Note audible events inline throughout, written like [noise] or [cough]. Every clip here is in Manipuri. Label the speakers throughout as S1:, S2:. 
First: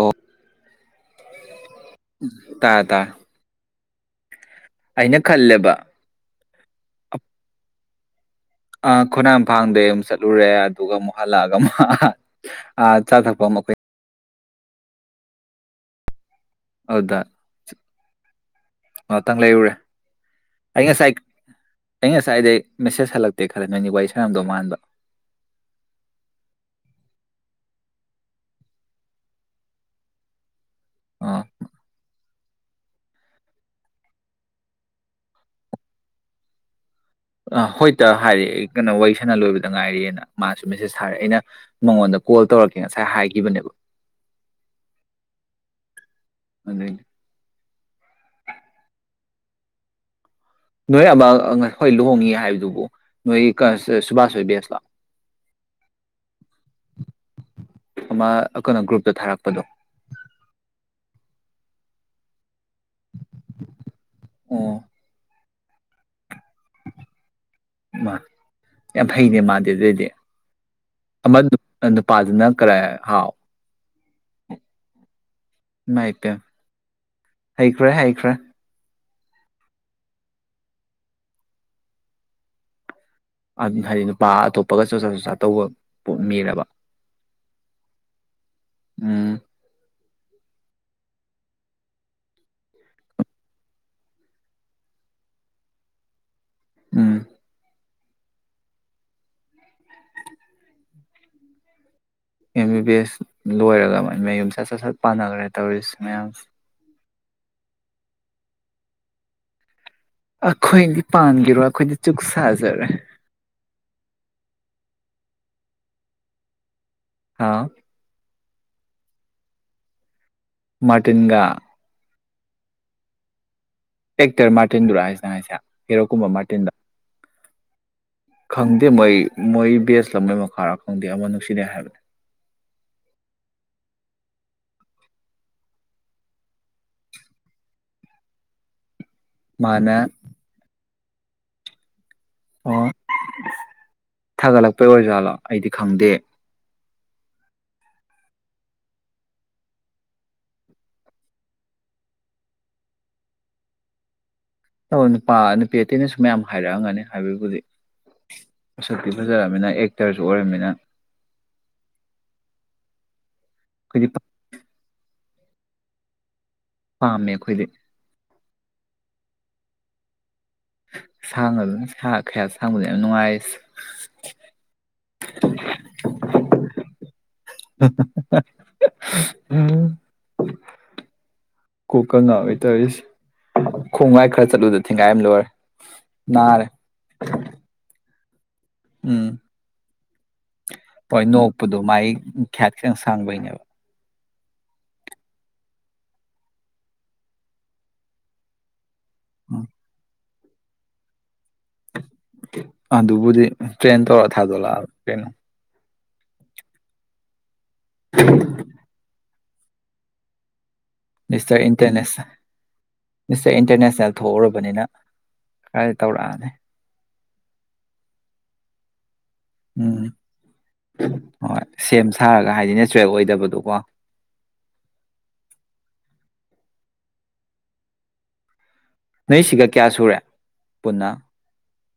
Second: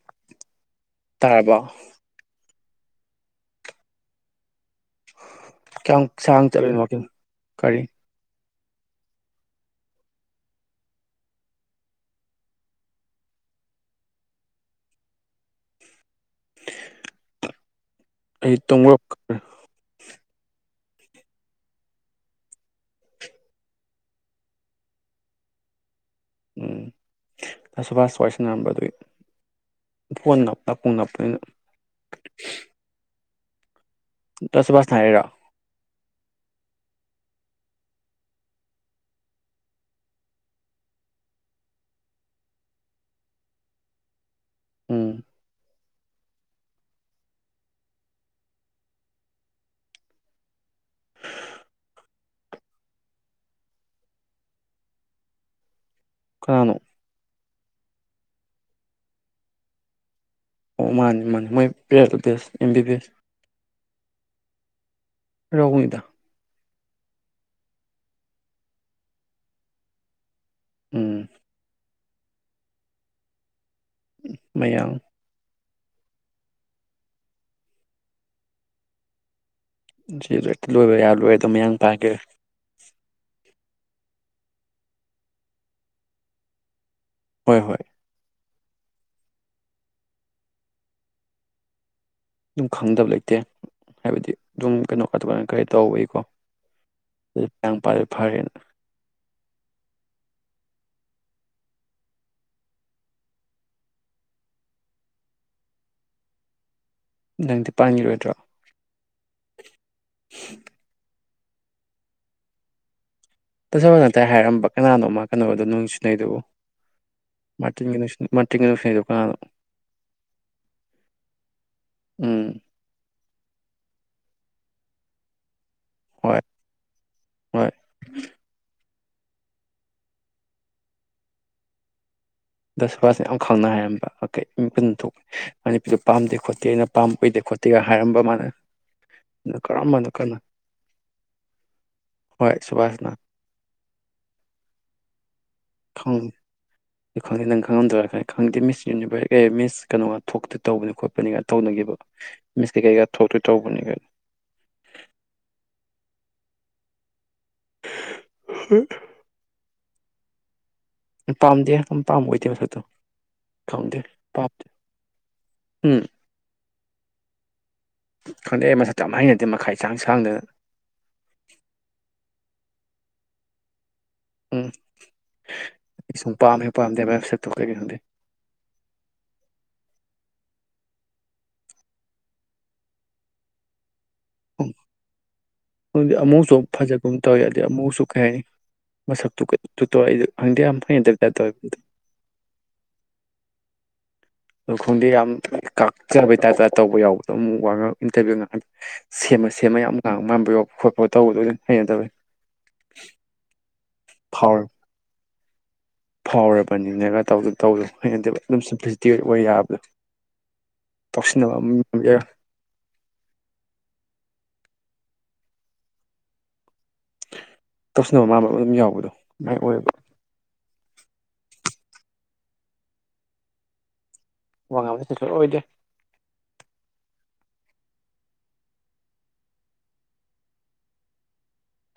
S1: ꯑꯣꯐ
S2: ꯇꯥꯔꯕ
S1: ꯇꯥ ꯇꯥ ꯑꯩꯅ
S2: ꯀ ꯁꯥꯡ ꯀꯔꯤ
S1: ꯑ ꯈꯣꯡꯅꯥꯡ ꯐꯥꯡꯗꯩ ꯑꯃꯨꯛ ꯆꯠꯂꯨꯔꯦ ꯑꯗꯨꯒ ꯑꯃꯨꯛ ꯍꯜꯂꯛꯑꯒ ꯑꯃꯨꯛ ꯆꯥ ꯊꯛꯄ ꯑꯃ ꯑꯩꯈꯣꯏ ꯍꯗ
S2: ꯑꯩ ꯇꯨꯡ
S1: ꯑꯩ ꯉꯁꯥꯏ ꯑꯩ ꯉꯁꯥꯏꯗꯩ ꯃꯦꯁꯦꯖ ꯍꯜꯂꯛꯇꯦ ꯈꯔ ꯅꯣꯏꯒꯤ ꯋꯥꯔꯤ ꯁꯌꯥꯝꯗꯣ ꯃꯥꯟꯕ
S2: ꯎꯝ ꯇꯁꯨ ꯐꯁ ꯆꯣꯏꯁꯅꯔꯝꯕꯗꯨꯏ ꯐꯣꯟꯞ ꯅꯄꯨꯡ ꯅꯞꯄꯅꯤꯅ
S1: ꯑꯥ
S2: ꯇꯁꯕꯁꯅꯔꯣ
S1: ꯍꯣꯏ ꯇ ꯍꯥꯏꯗꯤ ꯑꯩ ꯀꯩꯅꯣ ꯋꯥꯔꯤ ꯁꯅ ꯂꯣꯏꯕꯗ ꯉꯥꯏꯔꯦꯅ ꯃꯥꯁꯨ ꯃꯦꯁꯦꯁ ꯊꯥꯔꯦ ꯑꯩꯅ ꯃꯉꯣꯟꯗ ꯀꯣꯜ ꯇꯧꯔꯛꯀꯦ ꯉꯁꯥꯏ ꯍꯥꯏꯈꯤꯕꯅꯦꯕ
S2: ꯎꯝ
S1: ꯑꯗꯦ ꯅꯣꯏ ꯑꯃ ꯍꯣꯏ ꯂꯨꯍꯣꯡꯉꯤ ꯍꯥꯏꯕꯗꯨꯕꯨ ꯅꯣꯏ ꯁꯨꯕꯥꯁ ꯍꯣꯏ ꯕꯦꯁꯂꯥ
S2: ꯀꯥꯅꯣ
S1: ꯑꯃ ꯀꯩꯅꯣ ꯒ꯭ꯔꯨꯞꯇ ꯊꯥꯔꯛꯄꯗꯣ
S2: ꯑꯣ ꯃꯥꯅꯦ ꯃꯥꯅꯦ ꯃꯣꯏ ꯄꯦꯠ ꯑꯣꯐ ꯕꯤꯁ ꯑꯦꯝ ꯕꯤ ꯕꯤ ꯑꯦꯁ
S1: ꯑꯣ
S2: ꯔꯉꯅꯤꯗ
S1: ꯃꯥ ꯌꯥꯝ ꯐꯩꯅꯦ ꯃꯥꯗꯦ ꯑꯗꯨꯑꯣꯏꯗꯤ
S2: ꯎꯝ
S1: ꯃ ꯅ ꯄꯖꯅ ꯀ ꯍꯥꯎ
S2: ꯃꯌꯥꯡ
S1: ꯏꯃꯥꯏꯄꯦꯝ ꯍꯩꯈ꯭ꯔꯦ ꯍꯩꯈ꯭ꯔꯦ
S2: ꯂ ꯂꯣꯏꯕ ꯌꯥ ꯂꯣꯏꯦ ꯑꯗꯨꯝ ꯃꯌꯥꯡ ꯄꯥꯒꯦ [unintelligible]
S1: ꯍꯥꯏꯗꯤ ꯅꯨꯄꯥ ꯑꯇꯣꯞꯄꯒ ꯆꯣꯆꯥ ꯆꯣꯆꯥ ꯇꯧꯕ ꯄꯣꯛ ꯃꯤꯔꯕ
S2: ꯍꯣꯏ ꯍꯣꯏ
S1: ꯎꯝ
S2: ꯑꯗꯨꯝ ꯈꯪꯗꯕ ꯂꯩꯇꯦ ꯍꯥꯏꯕꯗꯤ ꯑꯗꯨꯝ ꯀꯩꯅꯣ ꯀꯥꯇꯨ ꯀꯔꯟ ꯀꯩ ꯇꯧꯕꯒꯤꯀꯣ
S1: ꯎꯝ
S2: ꯄꯔꯦ [unintelligible] ꯐꯔꯦ
S1: ꯑꯦꯝ ꯕꯤ ꯕꯤ ꯑꯦꯁ ꯂꯣꯏꯔꯒ ꯃ ꯃꯌꯨꯝꯆꯠ ꯆꯠ ꯁꯠ ꯄꯥꯟꯅꯈ꯭ꯔꯦ ꯇꯧꯔꯤꯁꯤ ꯃꯌꯥꯝ
S2: ꯅꯪꯗꯤ ꯄꯥꯟꯈꯤꯔꯣꯏꯗ꯭ꯔꯣ
S1: ꯑꯈꯣꯏꯅꯤ ꯄꯥꯟꯈꯤꯔꯣꯏ ꯑꯩꯈꯣꯏꯗꯤ ꯆꯨꯛ ꯁꯥꯖꯔꯦ
S2: ꯀꯣꯅꯅꯥꯥꯏ ꯍꯥꯏꯔꯝꯕ ꯀꯅꯥꯅꯣꯃ ꯀꯩꯅꯣꯗꯣ ꯅꯨꯡꯁꯤ ꯅꯩꯗꯨꯕꯨ
S1: ꯍꯥꯎ
S2: ꯃꯥꯔꯇꯤꯟꯒ ꯃꯥꯔꯇꯤꯟꯒ ꯅꯨꯡꯁꯤꯅꯩꯗꯣ ꯀꯅꯥꯅꯣ
S1: ꯃꯥꯔꯇꯤꯟꯒ
S2: ꯎꯝ
S1: ꯑꯦꯛꯇꯔ ꯃꯥꯔꯇꯤꯟꯗꯨꯔꯥ ꯍꯥꯏꯁꯦ ꯍꯥꯏꯁꯦ ꯍꯤꯔꯣ ꯀꯨꯝꯕ
S2: ꯍꯣꯏ
S1: ꯃꯥꯔꯇꯤꯟꯗꯣ
S2: ꯍꯣꯏ
S1: ꯈꯪꯗꯦ ꯃꯣꯏ ꯃꯣꯏ ꯕꯦꯁꯂ ꯃꯣꯏ ꯃꯈꯥꯔꯥ ꯈꯪꯗꯦ ꯑꯃ ꯅꯨꯡꯁꯤꯅꯩ ꯍꯥꯏꯕꯅꯦ
S2: ꯗꯥ ꯁꯨꯕꯥꯁꯅ ꯌꯥꯝ ꯈꯪꯅ ꯍꯥꯏꯔꯝꯕ ꯃꯅꯤꯄꯤꯗꯨ ꯄꯥꯝꯗꯦ ꯈꯣꯠꯇꯦ ꯑꯩꯅ ꯄꯥꯝꯏꯗꯦ ꯈꯣꯠꯇꯦꯒ ꯍꯥꯏꯔꯝꯕ ꯃꯥꯅ
S1: ꯃꯥꯅ
S2: ꯀꯔꯝꯕꯅ ꯀꯅꯥꯅꯣ
S1: ꯑꯣ ꯊꯥꯒꯠꯂꯛꯄꯩ ꯑꯣꯏꯖꯥꯠꯂꯣ ꯑꯩꯗꯤ ꯈꯪꯗꯦ
S2: ꯑꯗꯨ ꯈꯪꯗꯦ ꯅꯪ ꯈꯪꯉꯝꯗꯣꯏꯔꯥ ꯈ ꯈꯪꯗꯦ ꯃꯤꯁꯅꯤꯔ ꯃꯤꯁ ꯀꯩꯅꯣꯒ ꯊꯣꯛꯇꯣꯏ ꯇꯧꯕꯅꯤ ꯈꯣꯠꯄꯅꯤꯒ ꯇꯧꯅꯈꯤꯕ ꯃꯤꯁ ꯀꯩꯀꯩꯀꯥ ꯊꯣꯛꯇꯣꯏ ꯇꯧꯕꯅꯤꯒꯥꯏꯅ
S1: ꯅꯨꯄꯥ ꯅꯨꯄꯤ ꯑꯇꯩꯅꯁꯨ ꯃꯌꯥꯝ ꯍꯥꯏꯔꯛꯑꯝ ꯒꯅꯤ ꯍꯥꯏꯕꯩꯕꯨꯗꯤ ꯃꯁꯛꯇꯤ ꯐꯖꯔꯝꯅꯤꯅ ꯑꯦꯛ ꯑꯦꯛꯇꯔꯁꯨ ꯑꯣꯏꯔꯝꯃꯤꯅ
S2: ꯄꯥꯝꯗꯦ ꯌꯥꯝ ꯄꯥꯝꯕ ꯑꯣꯏꯗꯦ ꯃꯁꯛꯇꯣ ꯈꯪꯗꯦ
S1: ꯑꯩꯈꯣꯏꯗꯤ ꯄꯥꯝ-
S2: ꯄꯝꯗꯦ ꯎꯝ
S1: ꯄꯥꯝꯃꯦ ꯑꯩꯈꯣꯏꯗꯤ
S2: ꯈꯪꯗꯦ ꯃꯁꯛꯇꯣ ꯌꯥꯝ ꯍꯩꯅꯗꯦ ꯃꯈꯌꯥꯠ ꯏꯁꯥꯡ ꯁꯥꯡꯉꯗꯅ
S1: ꯁꯥꯡꯉꯁꯨ ꯃꯈꯌꯥꯠ ꯁꯥꯡꯕꯗꯨꯅꯦ ꯌꯥꯝ ꯅꯨꯡꯉꯥꯏꯔꯤꯁꯦ
S2: ꯎꯝ ꯁꯨꯡꯄꯥꯝ ꯍꯦꯛ ꯄꯥꯝꯗꯦ ꯃꯥꯏ ꯃꯁꯛꯇꯣ
S1: ꯎꯝ ꯀꯣꯛꯀ ꯉꯥꯎꯏ ꯇꯧꯔꯤꯁꯦ ꯈꯣꯡꯒꯥꯏ ꯈꯔ ꯆꯠꯂꯨꯗ ꯊꯦꯡꯒꯥꯏ ꯑꯃ ꯂꯣꯏꯔꯦ
S2: ꯗꯤ ꯑꯃꯨꯛꯁꯨ
S1: ꯅꯥꯔꯦ
S2: ꯐꯖꯒꯨꯝ ꯇꯧ ꯌꯥꯗꯦ ꯑꯃꯨꯛꯁꯨ ꯑꯣꯀꯦ ꯃꯁ
S1: ꯎꯝ
S2: ꯇꯨ ꯀ ꯇꯣꯏꯗꯤ
S1: ꯍꯣꯏ ꯅꯣꯛꯄꯗꯣ ꯃꯥꯏ ꯈꯌꯥꯠ ꯈꯤꯇꯪ ꯁꯥꯡꯕꯩꯅꯦꯕ
S2: ꯑꯗ ꯈꯣꯡꯗꯤꯦ ꯌꯥꯝ ꯀꯥꯛꯆꯕꯩꯇꯥꯥ ꯇꯧꯕ ꯌꯥꯎꯕꯗꯣ ꯑꯃꯨꯛ ꯋꯥ ꯏꯟꯇꯔꯚꯤꯌꯨ ꯉ ꯁꯦꯝꯃ
S1: ꯎꯝ
S2: ꯁꯦꯝꯃ ꯌꯥꯝ ꯉꯥꯡꯕ ꯄꯨꯌꯣ ꯈꯣꯠꯄ ꯇꯧꯕꯗꯣ ꯑꯗꯨꯝ ꯍꯩꯅ ꯇꯧꯦ
S1: ꯑꯗꯨꯕꯨꯗꯤ ꯇ꯭ꯔꯦꯟ ꯇꯧꯔ
S2: ꯐꯥꯎꯔ
S1: ꯊꯥꯗꯣꯛꯂꯛꯑꯕ ꯀꯩꯅꯣ
S2: ꯐꯥꯎꯔꯕꯅꯤꯅꯒ ꯇꯧꯗ ꯇꯧꯋꯣ ꯍꯩꯟꯗꯕ ꯑꯗꯨꯝꯄ꯭ꯂꯤꯁꯤꯇꯤ ꯑꯣꯏ ꯑꯣꯏ ꯌꯥꯕꯗꯤ
S1: ꯃꯤꯁꯇꯔ ꯏꯟꯇꯔꯅꯦꯁ ꯃꯤꯁꯇꯔ ꯏꯟꯇꯔꯅꯦꯁꯅꯦꯜ ꯊꯣꯛꯎꯔꯕꯅꯤꯅ ꯀ ꯇꯧꯔꯛꯅꯦ
S2: ꯇꯁꯕ ꯃꯥꯥꯟꯕ ꯑꯃ ꯑꯗꯨꯝ ꯌꯥꯎꯕꯗꯣ ꯃꯥꯏ ꯑꯣꯏꯕ
S1: ꯎꯝ ꯍꯣꯏ ꯁꯦꯝ ꯁꯥꯔꯒ ꯍꯥꯏꯗꯤ ꯅꯦꯆꯔꯦꯜ ꯑꯣꯏꯗꯕꯗꯣꯀꯣ
S2: ꯋꯥ ꯉꯥꯡꯕꯁꯤ ꯁ ꯑꯣꯏꯗꯦ
S1: ꯅꯣꯏꯁꯤꯒ ꯀꯌꯥ ꯁꯨꯔꯦ ꯄꯨꯟꯅ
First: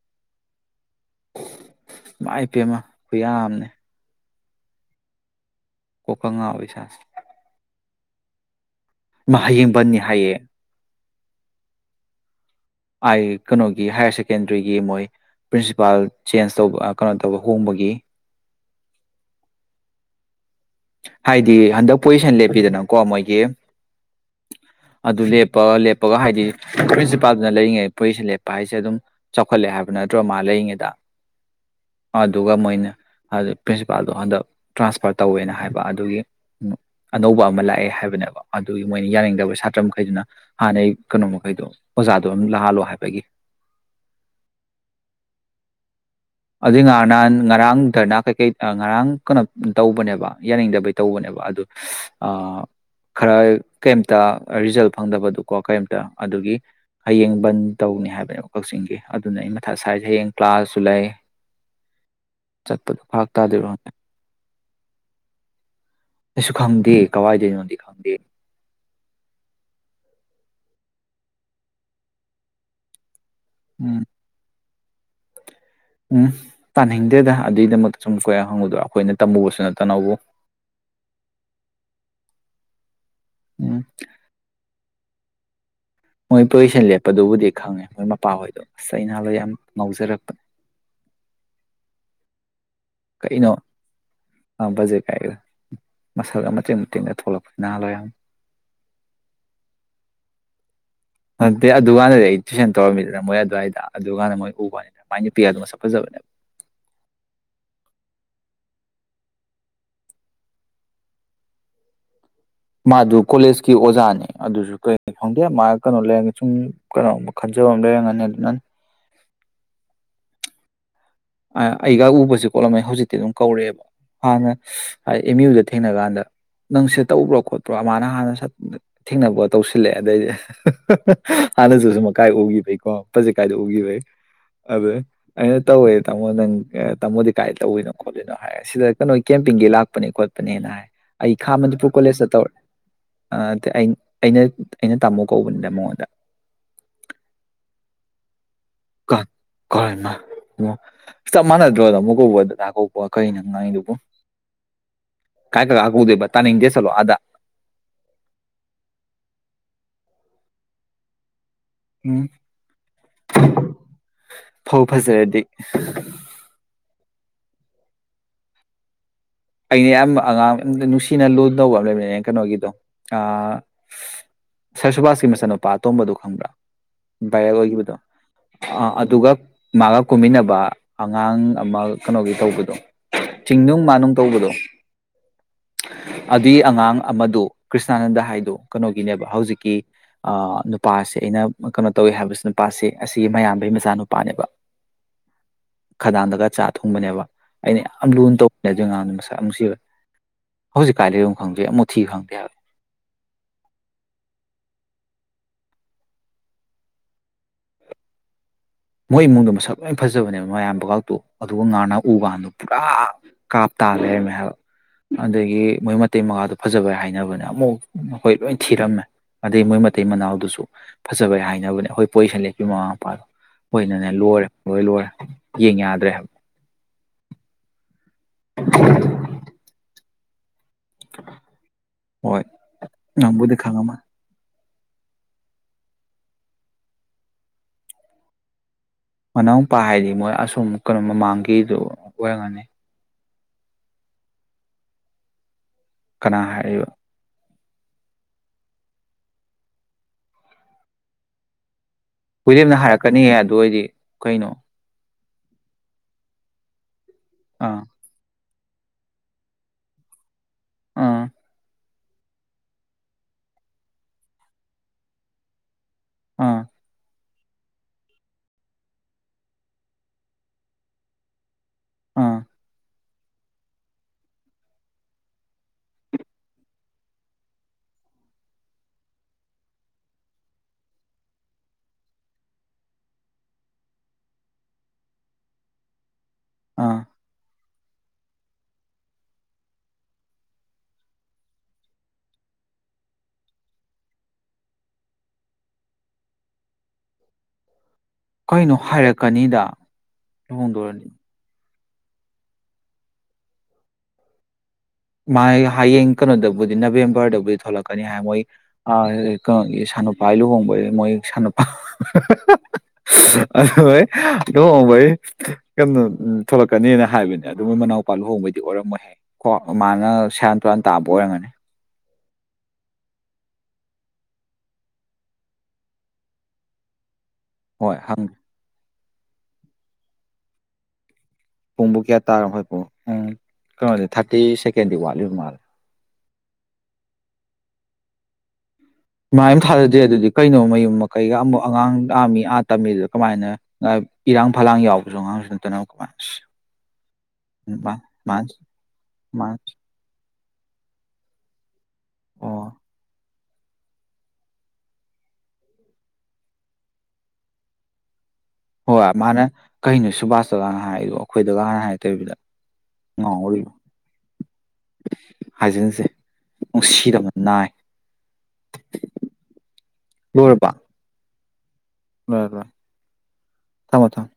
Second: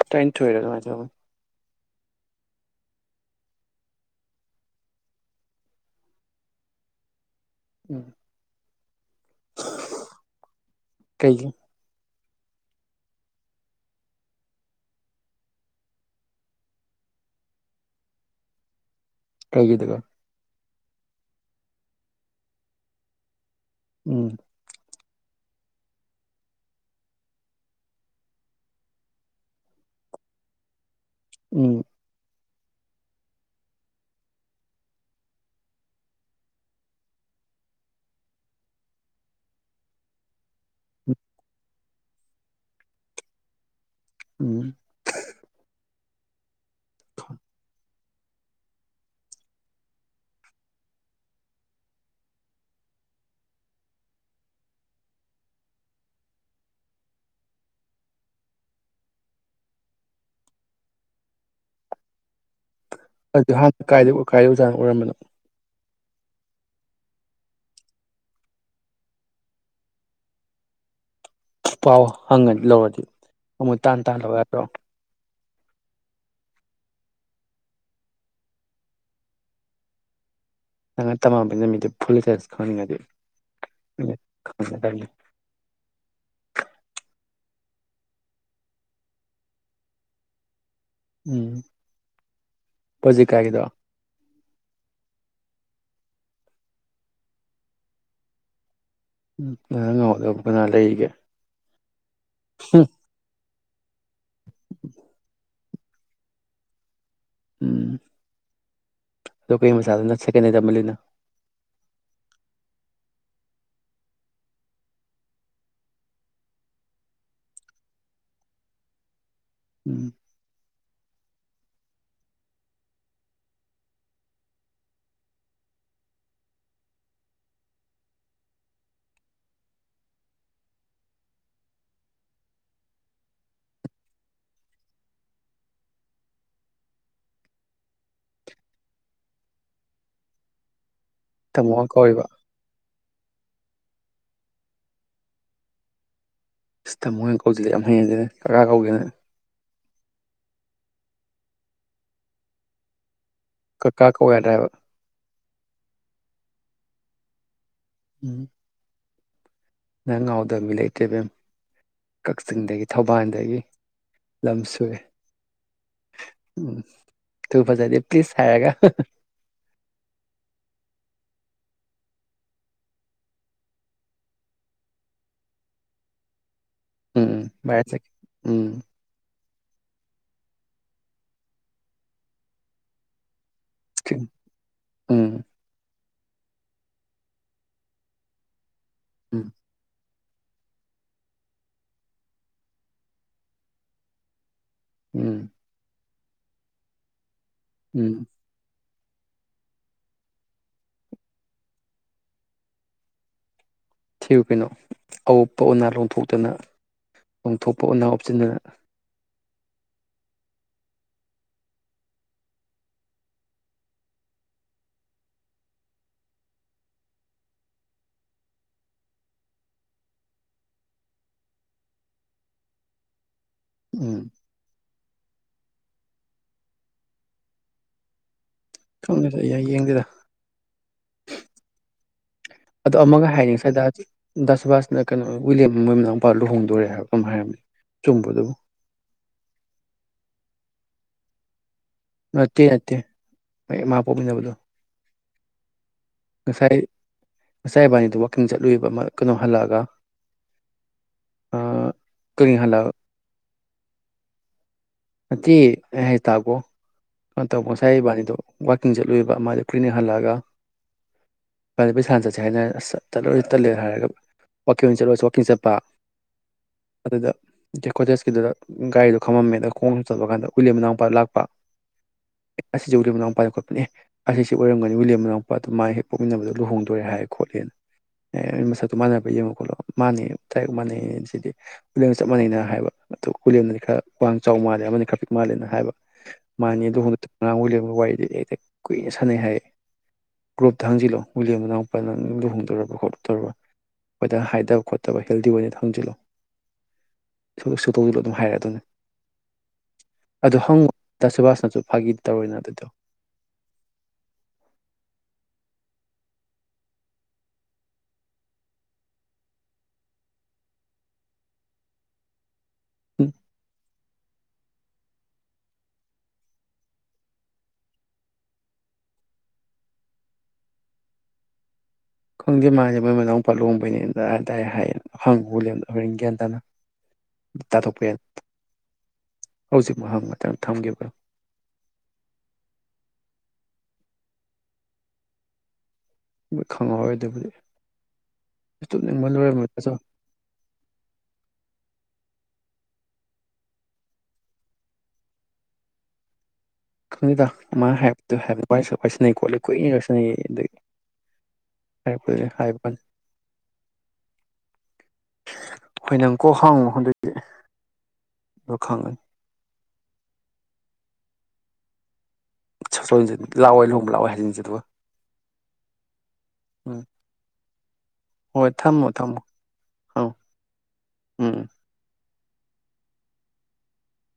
S2: ꯇꯥꯏꯦꯟ ꯇ ꯑꯣꯏꯔꯣꯣꯏ
S1: ꯏ ꯏ ꯄꯦꯝꯃ ꯑꯩꯈꯣꯏ ꯌꯥꯝꯅꯦ ꯀꯣꯀ ꯉ ꯑꯣꯏꯁ
S2: ꯎꯝ
S1: ꯃꯥ ꯍꯌꯦꯡꯕꯟꯅꯤ ꯍꯥꯏꯌꯦ
S2: ꯀꯩꯒꯤ
S1: ꯀꯩꯅꯣꯒꯤ ꯍꯥꯏꯌꯔ ꯁꯦꯀꯦꯟꯗꯔꯤꯒꯤ ꯃꯣꯏ ꯄ꯭ꯔꯤꯟꯁꯤꯄꯥꯜ ꯆꯦꯟꯖ ꯇꯧꯕ ꯀꯩꯅꯣ ꯇꯧꯕ ꯍꯣꯡꯕꯒꯤ
S2: ꯀꯥꯏꯒꯤꯗꯒ
S1: ꯍꯥꯏꯗꯤ ꯍꯟꯗꯛ ꯄꯣꯖꯤꯁꯟ ꯂꯦꯞꯄꯤꯗꯅꯀꯣ ꯃꯣꯏꯒꯤ
S2: ꯎꯝ
S1: ꯑꯗꯨ ꯂꯦꯞꯄꯒ ꯂꯦꯞꯄꯒ ꯍꯥꯏꯗꯤ ꯄ꯭ꯔꯤꯟꯁꯤꯄꯥꯜꯗꯨꯅ ꯂꯩꯔꯤꯉꯩ ꯄꯨꯔꯤꯁꯅ ꯂꯦꯞꯄ ꯍꯥꯏꯁꯦ ꯑꯗꯨꯝ ꯆꯥꯎꯈꯠꯂꯦ ꯍꯥꯏꯕ ꯅꯠꯇ꯭ꯔꯣ ꯃꯥꯥ ꯂꯩꯔꯤꯉꯩꯗ
S2: ꯎꯝ
S1: ꯑꯗꯨꯒ ꯃꯣꯏꯅ ꯄ꯭ꯔꯤꯟꯁꯤꯄꯥꯜꯗꯣ ꯍꯟꯗꯛ ꯇ꯭ꯔꯥꯟꯁꯐꯔ ꯇꯧꯋꯦꯅ ꯍꯥꯏ ꯑꯗꯨꯒꯤ ꯑꯅꯧꯕ ꯑꯃ ꯂꯥꯛꯑꯦ ꯍꯥꯏꯕꯅꯦꯕ ꯑꯗꯨꯒꯤ ꯃꯣꯏꯅ ꯌꯥꯅꯤꯡꯗꯕ ꯁꯥꯇ꯭ꯔ ꯃꯈꯩꯗꯨꯅ ꯍꯥꯟꯅꯩ ꯀꯩꯅꯣ ꯃꯈꯩꯗꯣ ꯑꯣꯖꯥꯗꯣ ꯑꯗꯨꯝ ꯂꯥꯛꯍꯜꯂꯣ ꯍꯥꯏꯕꯒꯤ
S2: ꯎꯝ
S1: ꯑꯗꯨꯏ ꯉꯔ ꯅꯍꯥꯟ ꯉꯔꯥꯡ ꯙꯔꯅꯥ ꯀꯩꯀꯩ ꯉꯔꯥꯡ ꯀꯩꯅꯣ ꯇꯧꯕꯅꯦꯕ ꯌꯥꯅꯤꯡꯗꯕꯩ ꯇꯧꯕꯅꯦꯕ ꯑꯗꯨ ꯈꯔ ꯀꯩꯝꯇ ꯔꯤꯖꯜ ꯐꯪꯗꯕꯗꯨꯀꯣ ꯀꯩꯝꯇ ꯑꯗꯨꯒꯤ ꯍꯌꯦꯡ ꯕꯟ ꯇꯧꯅꯤ ꯍꯥꯏꯕꯅꯦꯕ ꯀꯛꯆꯤꯡꯒꯤ ꯑꯗꯨꯅ ꯑꯩ ꯃꯊ ꯁ꯭ꯋꯥꯏꯗ ꯍꯌꯦꯡ ꯀ꯭ꯂꯥꯁꯁꯨ ꯂꯩ ꯆꯠꯄꯗꯣ ꯐꯔꯛ
S2: ꯑꯗꯨ
S1: ꯇꯥꯗꯣꯏꯔꯣ
S2: ꯍꯥꯟ ꯀꯥꯏꯗ ꯀꯥꯏꯗ ꯖꯥ ꯑꯣꯏꯔꯝꯕꯅꯣ
S1: ꯀꯩꯁꯨ ꯈꯪꯗꯦ ꯀꯋꯥꯏꯗꯅꯣꯗꯤ ꯈꯪꯗꯦ
S2: ꯄꯥꯎ ꯍꯪꯉꯅꯤ ꯂꯧꯔꯗꯤ ꯑꯃꯨꯛ ꯇꯥꯟ
S1: ꯎꯝ
S2: ꯇꯥꯥꯟꯂꯒꯦꯔꯣ
S1: ꯎꯝ ꯄꯥꯅꯤꯡꯗꯦꯗ ꯑꯗꯨꯒꯤꯗꯃꯛꯇ ꯁꯨꯝ ꯀꯣꯏ ꯍꯪꯉꯨꯗ꯭ꯔꯣ ꯑꯩꯈꯣꯏꯅ ꯇꯝꯃꯨꯕꯁꯨ ꯅꯠꯇꯅꯕꯨ
S2: ꯅꯪ ꯇꯃꯕꯅ ꯃꯤꯗꯤ ꯐꯨꯜ ꯆꯁ ꯈꯪꯅꯤꯡꯉꯗꯤ [inaudible]
S1: ꯎꯝ ꯃꯣꯏ ꯄꯣꯖꯤꯁꯟ ꯂꯦꯞꯄꯗꯨꯕꯨꯗꯤ ꯈꯪꯉꯦ ꯃꯣꯏ ꯃꯄꯥꯍꯣꯏꯗꯣ ꯑꯁ ꯅꯍꯥꯟꯋꯥꯏ ꯌꯥꯝ ꯉꯥꯎꯖꯔꯛꯄꯅꯦ
S2: ꯎꯝ
S1: ꯀꯩꯅꯣ
S2: ꯄ꯭ꯔꯣꯖꯦꯛꯀꯥꯏꯒꯤꯗꯣ
S1: ꯏꯅꯥꯎ ꯄꯥꯖꯦ ꯀꯥꯏ ꯃꯁꯜꯒ ꯃꯇꯆꯦꯛ ꯃꯇꯦꯛꯗ ꯊꯣꯛꯂꯛꯄ ꯅꯍꯥꯜꯋꯥ ꯌꯥꯝ
S2: ꯎꯝ ꯑꯗꯨ ꯉꯗ ꯅ ꯂꯩ ꯑꯩꯒꯦ
S1: ꯅꯠꯗꯦ ꯑꯗꯨ ꯋꯥꯥꯟꯗꯗꯤ ꯑꯩ ꯇꯨꯏꯁꯟ ꯇꯧꯔꯝꯗꯅ ꯃꯣꯏ ꯑꯗꯨꯋꯥꯏꯗꯣ ꯑꯗꯨꯀꯥꯟꯗ ꯃꯣꯏ ꯎꯕ ꯋꯥꯅꯤ ꯃꯥꯏ ꯅꯨ ꯄꯤ ꯒꯗꯣ ꯃꯁꯛ ꯐꯖꯕꯅꯦ
S2: ꯎꯝ ꯑꯗꯨ ꯀꯩ ꯃꯁꯥꯗꯨ ꯅ ꯁꯦꯀꯦꯟ ꯏꯌꯥ꯭ꯔ ꯇꯝꯍꯜ ꯂꯤꯅꯣ
S1: ꯃꯥꯗꯨ ꯀꯣꯂꯦꯖꯀꯤ ꯑꯣꯖꯥꯅꯤ ꯑꯗꯨꯁꯨ ꯀꯔꯤ ꯈꯪꯗꯦ ꯃꯥ ꯀꯩꯅꯣ ꯂꯩꯔꯒꯦ ꯁꯨꯝ ꯀꯩꯅꯣꯝ ꯈꯟꯖꯕ ꯑꯃ ꯂꯩꯔꯝꯒꯅꯤ ꯑꯗꯨꯅ
S2: ꯎꯝ
S1: ꯑꯩꯒ ꯎꯕꯁꯦ ꯈꯣꯠꯂꯝꯃꯦ ꯍꯧꯖꯤꯛꯇꯤ ꯑꯗꯨꯝ ꯀꯧꯔꯛꯑꯦꯕ ꯍꯥꯟꯅ ꯑꯦꯝ ꯌꯨꯗ ꯊꯦꯡꯅ ꯀꯥꯟꯗ ꯅꯪꯁꯦ ꯇꯧꯕ꯭ꯔꯣ ꯈꯣꯠꯄ꯭ꯔꯣ ꯃꯥꯅ ꯍꯥꯟꯅ ꯊꯦꯡꯅꯕ ꯇꯧꯁꯤꯜꯂꯛꯑꯦ ꯑꯗꯩꯗꯤ ꯍꯥꯟꯅꯁꯨ ꯁꯨꯝ ꯀꯥꯏ ꯎꯈꯤꯕꯩꯀꯣ ꯐꯖꯤ ꯀꯥꯏꯗꯣ ꯎꯈꯤꯕꯩ ꯑꯗ ꯑꯩꯅ ꯇꯧꯋꯦ ꯇꯥꯃꯣ ꯅꯪ ꯇꯥꯃꯣꯗꯤ ꯀꯥꯏꯗ ꯇꯧꯋꯤꯅꯣ ꯈꯣꯠꯂꯤꯏꯅꯣ ꯍꯥꯏ ꯁꯤꯗ ꯀꯩꯅꯣ ꯀꯦꯝꯄꯤꯡꯒꯤ ꯂꯥꯛꯄꯅꯦ ꯈꯣꯠꯄꯅꯦꯅ ꯍꯥꯏ ꯑꯩ ꯈꯥ
S2: ꯇꯥꯃꯣꯒ
S1: ꯃꯅꯤꯄꯨꯔ ꯀꯣꯂꯦꯖ
S2: ꯀꯧꯔꯤꯕ
S1: ꯆ ꯇꯧꯔꯛ ꯑꯦ ꯑ ꯑꯩꯅ ꯑꯩꯅ ꯇꯥꯃꯣ ꯀꯧꯕꯅꯤꯅ ꯃꯉꯣꯟꯗ
S2: ꯏꯁ ꯇꯃꯣ ꯀꯣꯆꯤꯜ ꯂꯦ ꯌꯥꯝ ꯍꯩꯅ ꯗꯦꯗꯥ
S1: ꯀ ꯀꯔꯣꯏꯅ ꯆꯞ ꯃꯥꯟ ꯅꯥꯗꯔꯣ ꯇꯥꯃꯣ ꯀꯧꯕꯒꯥ ꯗꯥꯗ ꯀꯧꯕꯒ ꯀꯩ ꯅꯪꯅ ꯉꯥꯡ ꯏꯗꯨꯕꯨ
S2: ꯀꯀꯥ ꯀꯧ ꯌꯥꯗ꯭ꯔꯥ ꯍꯥꯏꯕ
S1: ꯀꯥꯏ ꯗꯥꯗꯥ ꯀꯧꯗꯣꯏꯕ ꯇꯥꯅꯤꯡ ꯗꯦ ꯆꯠꯂꯣ ꯑꯗ
S2: ꯎꯝ ꯅꯪ ꯉꯥꯎꯗ ꯃꯤ ꯂꯩꯇꯦꯕꯦꯝ
S1: ꯎꯝ
S2: ꯀꯛꯆꯤꯡꯗꯒꯤ ꯊꯧꯕꯥꯜꯗꯒꯤ ꯂꯝ
S1: ꯐꯧ
S2: ꯁꯨꯑꯦ
S1: ꯐꯖꯔꯗꯤ
S2: ꯎꯝ ꯇꯨ ꯐꯖꯗꯤ ꯄ꯭ꯂꯤꯖ ꯍꯥꯏꯔꯒ
S1: ꯑꯩꯅ ꯌꯥꯝ ꯑꯉꯥꯡ ꯅꯨꯡꯁꯤꯅ ꯂꯨꯅ ꯇꯧꯕ ꯑꯃ ꯂꯩꯃꯤꯅꯤꯅꯦ ꯀꯩꯅꯣꯒꯤꯗꯣ ꯑꯥ ꯁꯥ꯭ꯔ ꯁꯨꯕꯥꯁꯀꯤ ꯃꯆꯥꯅꯨꯄꯥ ꯑꯇꯣꯝꯕꯗꯣ ꯈꯪꯕ꯭ꯔꯥ
S2: ꯎꯝ
S1: ꯚꯥꯏꯔꯦꯜ
S2: ꯚꯥꯏꯔ
S1: ꯑꯣꯏꯈꯤꯕꯗꯣ
S2: ꯆꯠꯈꯤ ꯎꯝ
S1: ꯑ ꯑꯗꯨꯒ ꯃꯥꯒ ꯀꯨꯝꯃꯤꯟꯅꯕ ꯑꯉꯥꯡ ꯑꯃ ꯀꯩꯅꯣꯒꯤ ꯇꯧꯕꯗꯣ ꯆꯤꯡꯅꯨꯡ
S2: ꯎꯝ
S1: ꯑꯗꯨꯏ ꯑꯉꯥꯡ ꯑꯃꯗꯨ ꯀ꯭ꯔꯤꯁꯅꯥꯅꯟꯗ ꯍꯥꯏꯗ‌ꯣ ꯀꯩꯅꯣꯒꯤꯅꯦꯕ
S2: ꯎꯝ
S1: ꯍꯧꯖꯤꯛꯀꯤ ꯅꯨꯄꯥꯁꯦ ꯑꯩꯅ ꯀꯩꯅꯣ ꯇꯧꯋꯦ ꯍꯥꯏꯕꯕꯁꯤ ꯅꯨꯄꯥꯁꯦ ꯑꯁꯤꯒꯤ ꯃꯌꯥꯝꯕꯩ ꯃꯆꯥ ꯅꯨꯨꯄꯥꯅꯦꯕ
S2: ꯎꯝ
S1: ꯈꯗꯥꯡꯗꯒ ꯆꯥ ꯊꯣꯡꯕꯅꯦꯕ ꯑꯩꯅ ꯌꯥꯝ
S2: ꯎꯝ
S1: ꯂꯨꯅ ꯇꯧꯃꯤ ꯑꯗꯨꯏ ꯑꯥꯉꯥꯡꯗꯨ ꯃꯁꯥꯛ ꯅꯨꯡꯁꯤꯕ ꯍꯧꯖꯤꯛ ꯀꯥꯏꯗ ꯂꯩꯝꯅ‌ꯣ ꯈꯪꯗ‌ꯦ ꯑꯃꯨꯛ ꯊꯤꯕ ꯈꯪꯗꯦ ꯍꯥꯏꯕ
S2: ꯊꯤꯌꯨ ꯀꯩꯅꯣ ꯑꯋꯨꯞꯄ ꯎꯅꯥ ꯂꯣꯡꯊꯣꯛꯇꯅ ꯂꯪꯊꯣꯛꯄ ꯑꯣꯅꯥ ꯍꯥꯞꯆꯤꯟꯗꯅ
S1: ꯃꯣꯏ ꯏꯃꯨꯡꯗ ꯃꯁꯛ ꯂꯣꯏ ꯐꯖꯕꯅꯦꯕ ꯃꯌꯥꯝꯕꯒꯥꯛꯇꯨ ꯑꯗꯨꯒ ꯉꯥꯅ ꯎ ꯀꯥꯟꯗꯣ ꯄꯨꯔꯥ ꯀꯥꯞ ꯇꯥꯜꯂꯦ ꯍꯥꯏꯔꯝꯃꯦ ꯍꯥꯏꯕ ꯑꯗꯒꯤ ꯃꯣꯏ ꯃꯇꯩ ꯃꯒꯥꯗꯨꯣ ꯐꯖꯕꯩ ꯍꯥꯏꯅꯕꯅꯦ ꯑꯃꯨꯛ ꯑꯩꯈꯣꯏ ꯂꯣꯏ ꯊꯤꯔꯝꯃꯦ ꯑꯗꯩ ꯃꯣꯏ ꯃꯇꯩ ꯃꯅꯥꯎꯗꯨꯁꯨ ꯐꯖꯕꯩ ꯍꯥꯏꯅꯕꯅꯦ ꯑꯩꯈꯣꯏ ꯄꯣꯖꯤꯁꯟ ꯂꯦꯞꯄꯤ ꯃꯃꯥ ꯃꯄꯥꯗꯣ ꯍꯣꯏꯅꯅꯦ
S2: ꯎꯝ
S1: ꯂꯣꯏꯔꯦ ꯂꯣꯏ ꯂꯣꯏꯔꯦ ꯌꯦꯡ ꯌꯥꯗ꯭ꯔꯦ ꯍꯥꯏꯕ
S2: ꯈꯪꯅꯁ ꯑꯩ ꯌꯦꯡꯗꯦꯗ
S1: [inaudible]
S2: ꯑꯗꯣ ꯑꯃꯒ ꯍꯥꯏꯔꯤ
S1: ꯅꯪꯕꯨꯗꯤ ꯈꯪꯉꯝꯃꯅꯤ
S2: ꯉꯁꯥꯏ ꯗꯁꯕꯥ ꯀꯩꯅꯣ ꯋꯤꯂꯤꯌꯝ ꯃꯣꯏ ꯃꯅꯥꯎ ꯃꯨꯄꯥ ꯂꯨꯍꯣꯡꯗꯣꯔꯦ ꯍꯥꯏꯕ ꯑꯗꯨꯝ ꯍꯥꯏꯔꯝꯃꯤ ꯆꯨꯝꯕꯗꯨꯕꯨ
S1: ꯃꯅꯥꯎꯄꯥ ꯍꯥꯏꯗꯤ ꯃꯣꯏ ꯑꯁꯣꯝ ꯀꯩꯅꯣꯝꯃ ꯃꯥꯡꯈꯤꯗꯨ
S2: ꯃꯇ ꯍꯣꯏ ꯃꯥꯄꯣꯃꯤꯅꯦꯕꯗꯨꯣ
S1: ꯀꯅꯥ ꯍꯥꯏꯔꯤꯕ
S2: ꯃꯆꯥ ꯏꯕꯥꯅꯤꯗ ꯋꯥꯛꯀꯤꯡ ꯆꯠꯂꯨꯏꯕ ꯀꯩꯅꯣ ꯍꯜꯂꯛꯑꯒ ꯀꯔꯤꯡ
S1: ꯍꯨꯏꯔꯦꯝꯞꯅ
S2: ꯍꯜꯂꯛꯑꯒ
S1: ꯍꯥꯏꯔꯛꯀꯅꯤꯍ ꯑꯗꯨ ꯑꯣꯏꯗꯤ ꯀꯩꯅꯣ
S2: ꯠꯇ ꯍꯦ ꯇꯀꯣ ꯍ ꯇ
S1: ꯑꯥ
S2: ꯃꯁꯥꯏꯕꯥꯥꯟꯗꯣ ꯋꯥꯛꯀꯤꯡ ꯆꯠꯂꯨꯕ ꯃꯥꯥꯏꯗ ꯀ꯭ꯂꯤꯅꯤꯛ ꯍꯜꯂꯛꯑꯒ
S1: ꯑ
S2: ꯃꯄꯩ ꯁꯥꯟꯅ ꯆꯠꯁꯦ ꯍꯥꯏꯗꯅ ꯇꯠꯂꯨꯔꯁꯨ ꯇꯠꯂꯦꯅ ꯍꯥꯏꯔꯒ ꯋꯀꯤꯡ ꯑꯣꯏꯅ ꯆꯠꯂꯨꯔꯁꯤ ꯥꯛꯀꯤꯡ ꯆꯠꯄ
S1: ꯑꯥ
S2: ꯑꯗꯨꯗ ꯦꯀꯣꯇꯦꯁꯀꯤꯗꯨꯗ ꯒꯥꯔꯤꯗꯣ ꯈꯝꯃꯝꯃꯦꯗ ꯈꯣꯡ ꯆꯠꯄ ꯀꯥꯟꯗ ꯎꯂꯦꯝ ꯃꯅꯥꯡꯄꯥ ꯂꯥꯛꯄ
S1: ꯑꯥ
S2: ꯑꯁꯤ ꯑꯁꯤꯧ ꯂꯦꯝ ꯃꯅꯥꯎꯄꯥ ꯈꯣꯠꯄꯅꯦ ꯑꯁꯤ ꯑꯣꯏꯔꯝꯒꯅꯤꯋꯨꯂꯦꯝ ꯃꯅꯥꯎꯄꯥꯗꯣ ꯃꯥ ꯍꯦꯛ ꯄꯣꯛꯃꯤꯟꯅꯕꯗꯣ ꯂꯨꯍꯣꯡꯗꯣꯔꯦ ꯍꯥꯏ ꯈꯣꯠꯂꯦꯅ ꯑꯦ ꯃꯁꯛꯇꯣ ꯃꯥꯟꯅꯕ ꯌꯦꯡꯉꯣ ꯈꯣꯠꯂꯣ ꯃꯥꯥꯟꯅꯩ ꯗꯥꯏꯔꯦꯛ ꯃꯥꯟꯅꯩꯌꯦ ꯁꯤꯗꯤ ꯎꯂꯦꯝꯒ ꯆꯞ ꯃꯥꯟꯅꯩꯅ ꯍꯥꯏꯕ ꯑ ꯎꯋꯂꯦꯝꯅꯗꯤ ꯈꯔ ꯆꯥꯎꯧ ꯃꯥꯜꯂꯦ ꯑꯃꯅꯤ ꯈꯔ ꯄꯤꯛ ꯃꯥꯜꯂꯦꯅ ꯍꯥꯏꯕ ꯃꯥꯅꯦ
S1: ꯑꯥ
S2: ꯑꯗꯨ ꯍꯛꯇ ꯑꯉꯥꯡ ꯑꯣꯏꯕ ꯋꯥꯏꯗꯤ ꯑꯩ ꯑꯩꯛꯇ ꯀꯨꯏꯅ ꯁꯥꯟꯅꯩ ꯍꯥꯏꯌꯦ ꯒ꯭ꯔꯣꯞꯇ ꯍꯥꯡꯖꯤꯜꯂꯛꯣ ꯨꯂꯤ ꯃꯅꯥꯎ ꯃꯨꯄꯥ ꯅꯪ ꯂꯨꯍꯣꯡꯗꯧꯔꯕ ꯈꯣꯠꯂꯨꯗꯧꯔꯕ ꯑꯩꯣꯏꯗ ꯍꯥꯏꯗꯕ ꯈꯣꯠꯇꯕ ꯍꯦꯜꯗꯤ ꯑꯣꯏꯅ ꯍꯥꯡꯖꯤꯜꯂꯣ ꯁ ꯁꯨ ꯇꯧꯁꯤꯜꯂ ꯑꯗꯨꯝ ꯍꯥꯏꯔꯛꯦ
S1: ꯀꯩꯅꯣ
S2: ꯑꯗꯨꯅꯦ
S1: ꯍꯥꯏꯔꯛꯀꯅꯤꯗ
S2: ꯑꯗꯨ
S1: ꯂꯨꯍꯣꯡꯗꯣꯔꯗꯤ
S2: ꯍꯪꯉꯨꯗꯁꯨꯕꯥꯁꯅꯁꯨ ꯐꯒꯗ ꯇꯔꯣꯏꯅꯥꯗꯗ
S1: ꯃꯥ ꯍꯌꯦꯡ ꯀꯩꯅꯣꯗꯕꯨꯗꯤ ꯅꯕꯦꯝꯕꯔꯗꯕꯨꯗꯤ ꯊꯣꯛꯂꯛꯀꯅꯤ ꯍꯥꯏ ꯃꯣꯏ ꯀꯩꯅꯣꯒꯤ ꯁꯥꯟꯅꯨꯄꯥ ꯂꯨꯍꯣꯡꯕꯒꯤ ꯃꯣꯏ ꯁꯅꯨꯄꯥ ꯍꯣꯏ ꯂꯨꯍꯣꯡꯕꯩ ꯀꯩꯅꯣ ꯊꯣꯛꯂꯛꯀꯅꯤꯅ ꯍꯥꯏꯕꯅꯦ ꯑꯗꯨ ꯃꯣꯏ ꯃꯅꯥꯎꯄꯥ ꯂꯨꯍꯣꯡꯕꯩꯗꯤ ꯑꯣꯏꯔꯝꯃꯣꯏꯍꯦ ꯀꯣ ꯃꯥꯅ ꯁꯌꯥꯟ ꯇꯨꯔꯥꯟ ꯇꯥꯕ ꯑꯣꯏꯔꯝꯒꯅꯤ
S2: ꯈꯪꯗꯦ ꯃꯥꯁꯦ ꯃꯣꯏ ꯃꯅꯥꯎꯨꯄꯥ ꯂꯍꯣꯡꯕꯩꯅꯦꯅ ꯑꯗꯨ ꯇꯔꯦ ꯍꯥꯏꯌꯦ ꯍꯪꯕ ꯕꯣꯂꯦꯝꯗꯣ ꯍꯣꯔꯦꯟꯒꯌꯥꯟ ꯇꯅ
S1: ꯍꯣꯏ ꯍꯪꯒꯦ
S2: ꯍꯧꯖꯤꯛ ꯋꯥ ꯃꯊꯪ ꯊꯝꯈꯤꯕ꯭ꯔꯣ
S1: ꯄꯨꯡꯕꯨ ꯀꯌꯥ ꯇꯥꯔꯣ ꯍꯣꯏ ꯄꯣ ꯎꯝ ꯀꯩꯅꯣꯗꯤ ꯊꯥꯔꯇꯤ ꯁꯦꯀꯦꯟꯗꯤ ꯋꯥꯠꯂꯤꯕ ꯃꯥꯜꯂꯦ
S2: ꯈꯪꯉꯔꯣꯏꯗꯕꯨꯗꯤ
S1: ꯃꯃꯥꯏ ꯊꯥꯖꯗꯦ ꯑꯗꯨꯗꯤ ꯀꯩꯅꯣ ꯃꯌꯨꯝ ꯃꯀꯩꯒ ꯑꯃꯨꯛ ꯑꯉꯥꯡ ꯂꯥꯛꯑꯃꯤꯥ ꯇꯝꯕꯤꯗꯨꯗ ꯀꯃꯥꯏꯅ ꯏꯔꯥꯡ ꯐꯂꯥꯡ ꯌꯥꯎꯕꯁꯨ ꯑꯉꯥꯡꯁꯨ ꯅꯠꯇꯅ ꯀꯃꯥꯏꯅ
S2: ꯈꯪꯗꯦꯗ ꯃꯥ ꯍꯥꯏꯕꯗꯨ ꯍꯥꯏꯕ ꯋꯥꯏ ꯁꯤꯟꯅꯩ
S1: ꯃꯥ
S2: ꯈꯣꯠꯂꯤ ꯀꯨꯏꯅꯒꯁꯤꯟꯅꯅꯩꯌꯦ ꯑꯗ ꯍꯥꯏꯦ
S1: ꯑꯣ
S2: ꯍꯥꯏꯕꯅꯦ ꯍꯣꯏ ꯅꯪꯀꯣꯛ ꯍꯥꯡꯉꯨ ꯑꯗꯨꯗꯗꯤ
S1: ꯍꯣꯏ ꯃꯥꯅ ꯀꯩꯅꯤ ꯁꯨꯕꯥꯁ ꯆꯧꯅ ꯍꯥꯏꯒꯣ ꯑꯩꯈꯣꯏꯗꯒ ꯍꯥꯟꯅ ꯍꯥꯏꯔ ꯇꯣꯏꯔꯤꯕꯅꯤꯗ
S2: ꯁ ꯂꯥꯛꯑꯣꯏ ꯂꯨꯍꯣꯡꯕ ꯂꯥꯛꯑꯣꯏ ꯍꯥꯏꯖꯤꯟꯁꯦ ꯑꯗꯨꯒ
S1: ꯍꯥꯏꯖꯤꯟꯁꯦ
S2: ꯎꯝ
S1: ꯅꯨꯡꯁꯤꯗꯕ ꯅꯥꯏ
S2: ꯍꯣꯏ ꯊꯝꯃꯣ ꯊꯝꯃꯣ ꯑꯪ ꯎꯝ
S1: ꯔ ꯂ ꯊꯥꯃꯣ ꯊꯝ